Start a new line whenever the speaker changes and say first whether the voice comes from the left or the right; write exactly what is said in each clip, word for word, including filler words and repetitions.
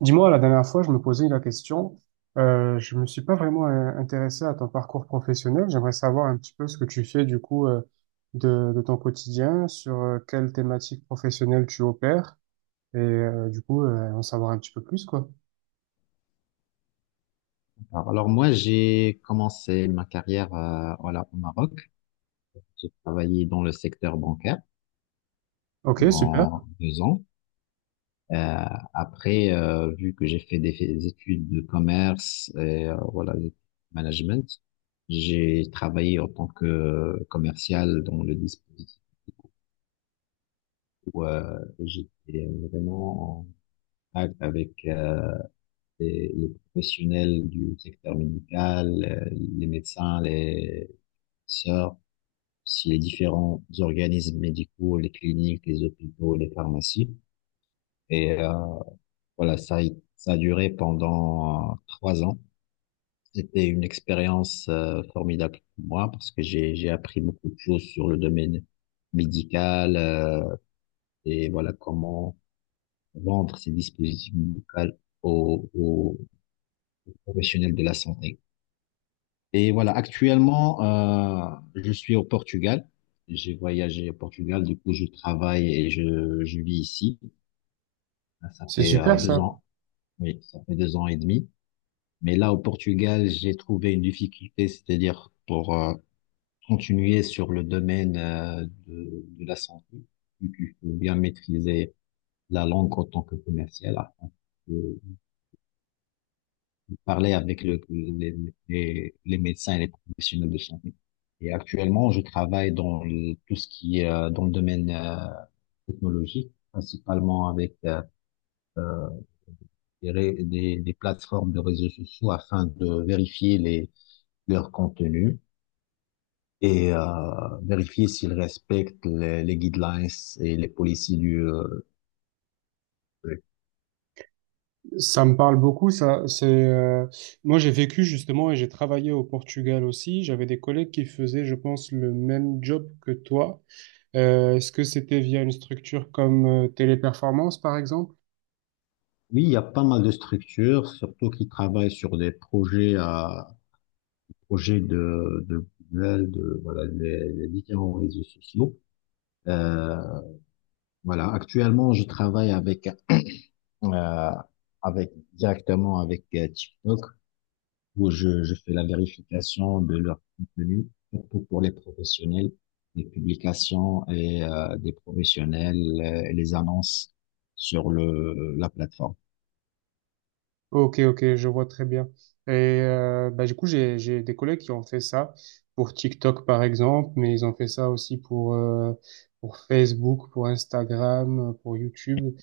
right: Dis-moi, la dernière fois, je me posais la question. Euh, je me suis pas vraiment euh, intéressé à ton parcours professionnel. J'aimerais savoir un petit peu ce que tu fais du coup euh, de, de ton quotidien, sur euh, quelle thématique professionnelle tu opères, et euh, du coup euh, en savoir un petit peu plus quoi.
left: Alors, alors moi, j'ai commencé ma carrière euh, voilà, au Maroc. J'ai travaillé dans le secteur bancaire
right: Ok, super.
left: pendant deux ans. Euh, après, euh, vu que j'ai fait des, des études de commerce et euh, voilà, de management, j'ai travaillé en tant que commercial dans le dispositif où euh, j'étais vraiment en contact avec euh, les, les professionnels du secteur médical, euh, les médecins, les sœurs. Si les différents organismes médicaux, les cliniques, les hôpitaux, les pharmacies. Et euh, voilà, ça, ça a duré pendant euh, trois ans. C'était une expérience euh, formidable pour moi parce que j'ai j'ai appris beaucoup de choses sur le domaine médical, euh, et voilà comment vendre ces dispositifs médicaux aux, aux professionnels de la santé. Et voilà, actuellement, euh, je suis au Portugal. J'ai voyagé au Portugal, du coup, je travaille et je, je vis ici. Ça
right: C'est
left: fait euh,
right: super
left: deux
right: ça.
left: ans, oui, ça fait deux ans et demi. Mais là, au Portugal, j'ai trouvé une difficulté, c'est-à-dire pour euh, continuer sur le domaine euh, de, de la santé, vu qu'il faut bien maîtriser la langue en tant que commercial, afin de parler avec le, les, les, les médecins et les professionnels de santé. Et actuellement, je travaille dans le- tout ce qui est euh, dans le domaine euh, technologique, principalement avec euh, euh, des, ré- des, des plateformes de réseaux sociaux afin de vérifier les, leur contenu et euh, vérifier s'ils respectent les, les guidelines et les policies du... euh,
right: Ça me parle beaucoup. Ça, c'est euh, moi j'ai vécu justement et j'ai travaillé au Portugal aussi. J'avais des collègues qui faisaient, je pense, le même job que toi. Euh, est-ce que c'était via une structure comme euh, Téléperformance, par exemple?
left: Oui, il y a pas mal de structures, surtout qui travaillent sur des projets euh, projets de, de Google, de voilà, les, les différents réseaux sociaux. Euh, voilà, actuellement, je travaille avec euh, avec directement avec euh, TikTok où je, je fais la vérification de leur contenu surtout pour les professionnels, les publications et euh, des professionnels euh, et les annonces sur le la plateforme.
right: Ok, ok, je vois très bien. Et euh, bah, du coup, j'ai, j'ai des collègues qui ont fait ça pour TikTok, par exemple, mais ils ont fait ça aussi pour, euh, pour Facebook, pour Instagram, pour YouTube.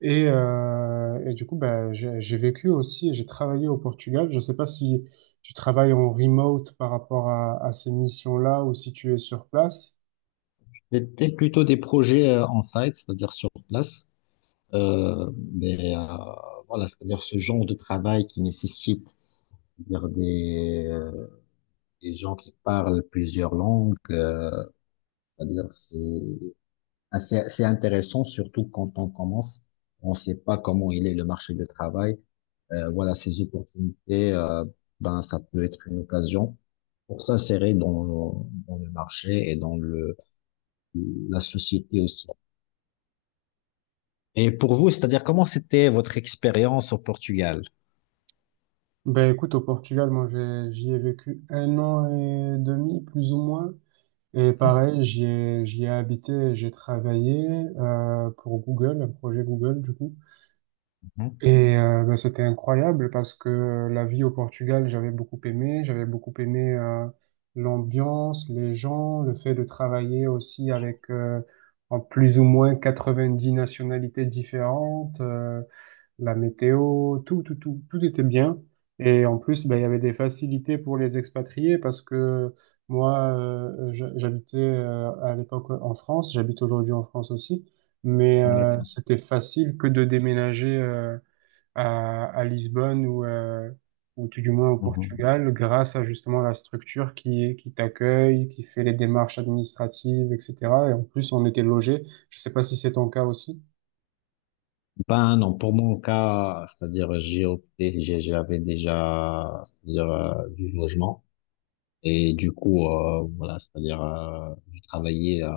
right: Et, euh, et du coup, bah, j'ai, j'ai vécu aussi, et j'ai travaillé au Portugal. Je ne sais pas si tu travailles en remote par rapport à, à ces missions-là ou si tu es sur place.
left: C'était plutôt des projets euh, en site, c'est-à-dire sur place. Euh, mais euh, voilà, c'est-à-dire ce genre de travail qui nécessite c'est-à-dire des, euh, des gens qui parlent plusieurs langues, euh, c'est-à-dire c'est assez, assez intéressant, surtout quand on commence, on ne sait pas comment il est le marché du travail. Euh, voilà, ces opportunités, euh, ben, ça peut être une occasion pour s'insérer dans, dans le marché et dans le, la société aussi. Et pour vous, c'est-à-dire comment c'était votre expérience au Portugal?
right: Ben écoute, au Portugal, moi j'ai- j'y ai vécu un an et demi, plus ou moins. Et pareil, j'y ai, j'y ai habité, et j'ai travaillé euh, pour Google, un projet Google du coup.
left: Mhm.
right: Et euh, ben, c'était incroyable parce que la vie au Portugal, j'avais beaucoup aimé. J'avais beaucoup aimé euh, l'ambiance, les gens, le fait de travailler aussi avec euh, en plus ou moins quatre-vingt-dix nationalités différentes. Euh, la météo, tout, tout, tout, tout était bien. Et en plus, ben, il y avait des facilités pour les expatriés parce que moi, euh, je- j'habitais euh, à l'époque en France, j'habite aujourd'hui en France aussi, mais euh,
left: D'accord.
right: c'était facile que de déménager euh, à, à Lisbonne ou, euh, ou tout du moins au
left: Mhm.
right: Portugal grâce à justement la structure qui, qui t'accueille, qui fait les démarches administratives, et cetera. Et en plus, on était logé. Je sais pas si c'est ton cas aussi.
left: Ben non, pour mon cas, c'est-à-dire j'ai opté, j'ai- j'avais déjà c'est-à-dire euh, du logement et du coup euh, voilà, c'est-à-dire euh, je travaillais euh,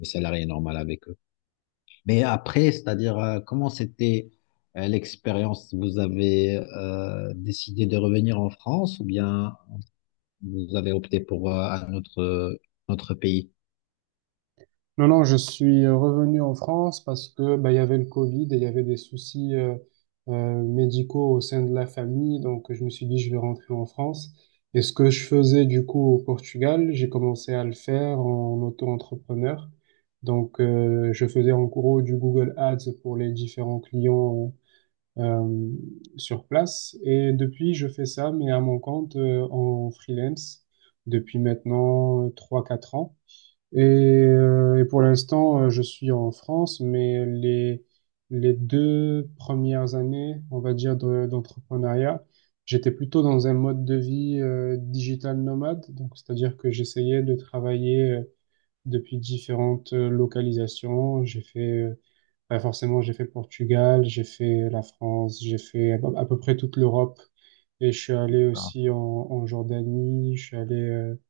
left: le salarié normal avec eux. Mais après, c'est-à-dire euh, comment c'était euh, l'expérience? Vous avez euh, décidé de revenir en France ou bien vous avez opté pour euh, un autre notre pays?
right: Non, non, je suis euh, revenu en France parce que bah, il y avait le Covid et il y avait des soucis euh, euh, médicaux au sein de la famille. Donc, je me suis dit, je vais rentrer en France. Et ce que je faisais du coup au Portugal, j'ai commencé à le faire en auto-entrepreneur. Donc, euh, je faisais en gros du Google Ads pour les différents clients euh, sur place. Et depuis, je fais ça, mais à mon compte euh, en freelance depuis maintenant euh, trois quatre ans. Et, euh, et pour l'instant, euh, je suis en France, mais les, les deux premières années, on va dire, de- d'entrepreneuriat, j'étais plutôt dans un mode de vie euh, digital nomade. Donc, c'est-à-dire que j'essayais de travailler euh, depuis différentes euh, localisations. J'ai fait, euh, bah, forcément, j'ai fait le Portugal, j'ai fait la France, j'ai fait à peu à peu près toute l'Europe. Et je suis allé
left: Ah.
right: aussi en, en Jordanie, je suis allé euh,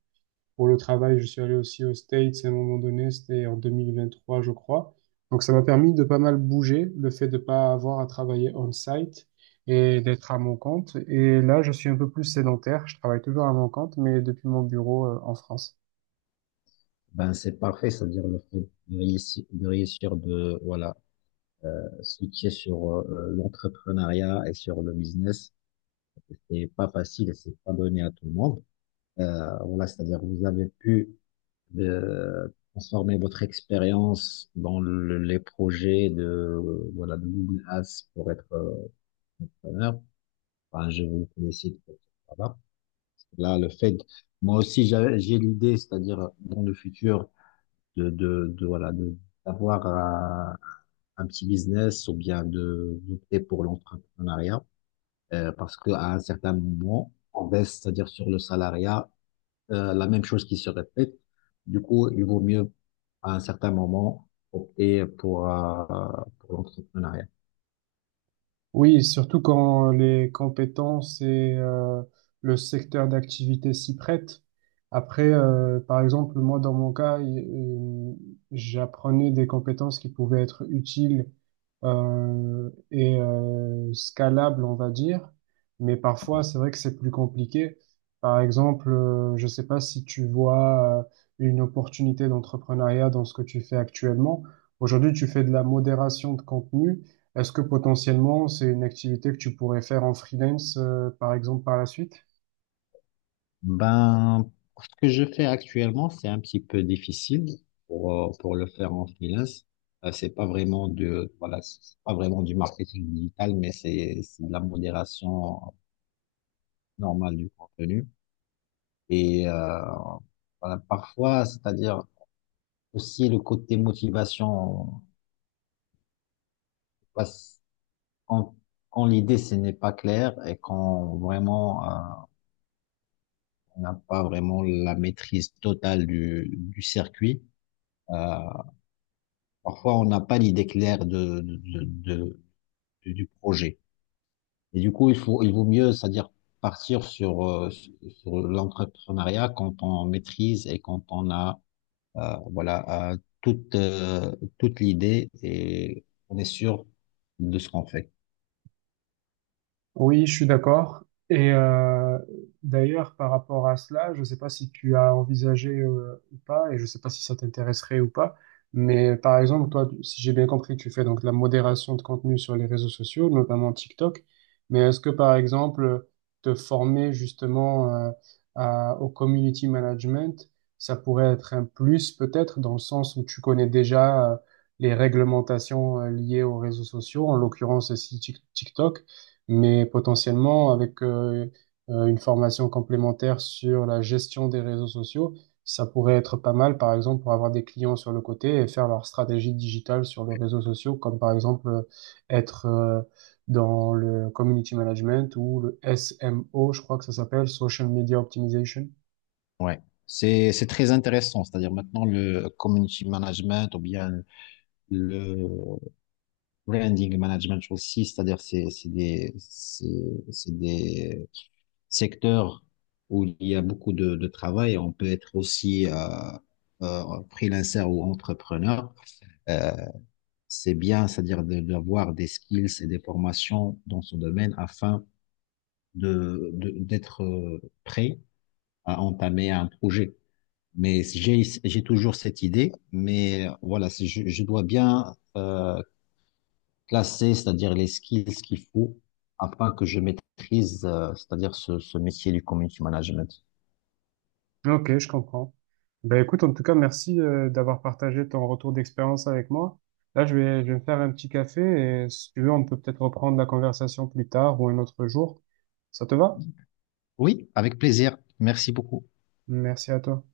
right: pour le travail, je suis allé aussi aux States à un moment donné, c'était en deux mille vingt-trois, je crois. Donc ça m'a permis de pas mal bouger, le fait de pas avoir à travailler on-site et d'être à mon compte. Et là, je suis un peu plus sédentaire, je travaille toujours à mon compte, mais depuis mon bureau, euh, en France.
left: Ben c'est parfait, c'est-à-dire le fait de réussir, de réussir de voilà. Euh, ce qui est sur euh, euh, l'entrepreneuriat et sur le business, c'est pas facile et c'est pas donné à tout le monde. Euh, voilà, c'est-à-dire vous avez pu euh, transformer votre expérience dans le- les projets de euh, voilà de Google Ads pour être euh, entrepreneur. Enfin, je vous félicite pour ce travail. Là, le fait, moi aussi j'a- j'ai l'idée, c'est-à-dire dans le futur de de, de voilà de d'avoir un, un petit business ou bien de d'opter pour l'entrepreneuriat. Euh, parce qu'à un certain moment, on baisse, c'est-à-dire sur le salariat, euh, la même chose qui se répète. Du coup, il vaut mieux, à un certain moment, opter pour, euh, pour l'entrepreneuriat.
right: Oui, surtout quand les compétences et euh, le secteur d'activité s'y prêtent. Après, euh, par exemple, moi, dans mon cas, il- euh, j'apprenais des compétences qui pouvaient être utiles euh, et euh, scalables, on va dire. Mais parfois, c'est vrai que c'est plus compliqué. Par exemple, euh, je ne sais pas si tu vois euh, une opportunité d'entrepreneuriat dans ce que tu fais actuellement. Aujourd'hui, tu fais de la modération de contenu. Est-ce que potentiellement c'est une activité que tu pourrais faire en freelance, euh, par exemple, par la suite?
left: Ben, ce que je fais actuellement, c'est un petit peu difficile pour, euh, pour le faire en freelance. Euh, c'est pas vraiment de, voilà, c'est pas vraiment du marketing digital, mais c'est, c'est de la modération normale du contenu. Et, euh, voilà, parfois, c'est-à-dire, aussi, le côté motivation, parce qu'en- quand, l'idée, ce n'est pas clair et quand vraiment, euh, on n'a pas vraiment la maîtrise totale du, du circuit, euh, parfois, on n'a pas l'idée claire de, de, de- de- du projet. Et du coup, il faut, il vaut mieux, c'est-à-dire partir sur, euh, sur l'entrepreneuriat quand on maîtrise et quand on a, euh, voilà, euh, toute, euh, toute l'idée et on est sûr de ce qu'on fait.
right: Oui, je suis d'accord. Et euh, d'ailleurs, par rapport à cela, je ne sais pas si tu as envisagé euh, ou pas, et je ne sais pas si ça t'intéresserait ou pas, mais par exemple, toi, tu- si j'ai bien compris, tu fais donc de la modération de contenu sur les réseaux sociaux, notamment TikTok, mais est-ce que par exemple, te former justement euh, à- au community management, ça pourrait être un plus peut-être dans le sens où tu connais déjà euh, les réglementations euh, liées aux réseaux sociaux, en l'occurrence ici Tik- TikTok. Mais potentiellement, avec euh, euh, une formation complémentaire sur la gestion des réseaux sociaux, ça pourrait être pas mal, par exemple, pour avoir des clients sur le côté et faire leur stratégie digitale sur les réseaux sociaux, comme par exemple euh, être euh, dans le community management ou le S M O, je crois que ça s'appelle, Social Media Optimization.
left: Ouais, c'est c'est très intéressant. C'est-à-dire maintenant le community management ou bien le branding management aussi, c'est-à-dire c'est c'est des c'est c'est des secteurs où il y a beaucoup de, de travail. On peut être aussi euh, euh, freelancer ou entrepreneur. Euh, c'est bien, c'est-à-dire de- d'avoir des skills et des formations dans ce domaine afin de de- d'être euh, prêt à entamer un projet. Mais j'ai j'ai toujours cette idée, mais voilà, c'est- je, je dois bien euh, classer, c'est-à-dire les skills qu'il faut afin que je maîtrise, euh, c'est-à-dire ce, ce métier du community management.
right: Ok, je comprends. Ben écoute, en tout cas, merci euh, d'avoir partagé ton retour d'expérience avec moi. Là, je vais, je vais me faire un petit café et si tu veux, on peut peut-être reprendre la conversation plus tard ou un autre jour. Ça te va?
left: Oui, avec plaisir. Merci beaucoup.
right: Merci à toi.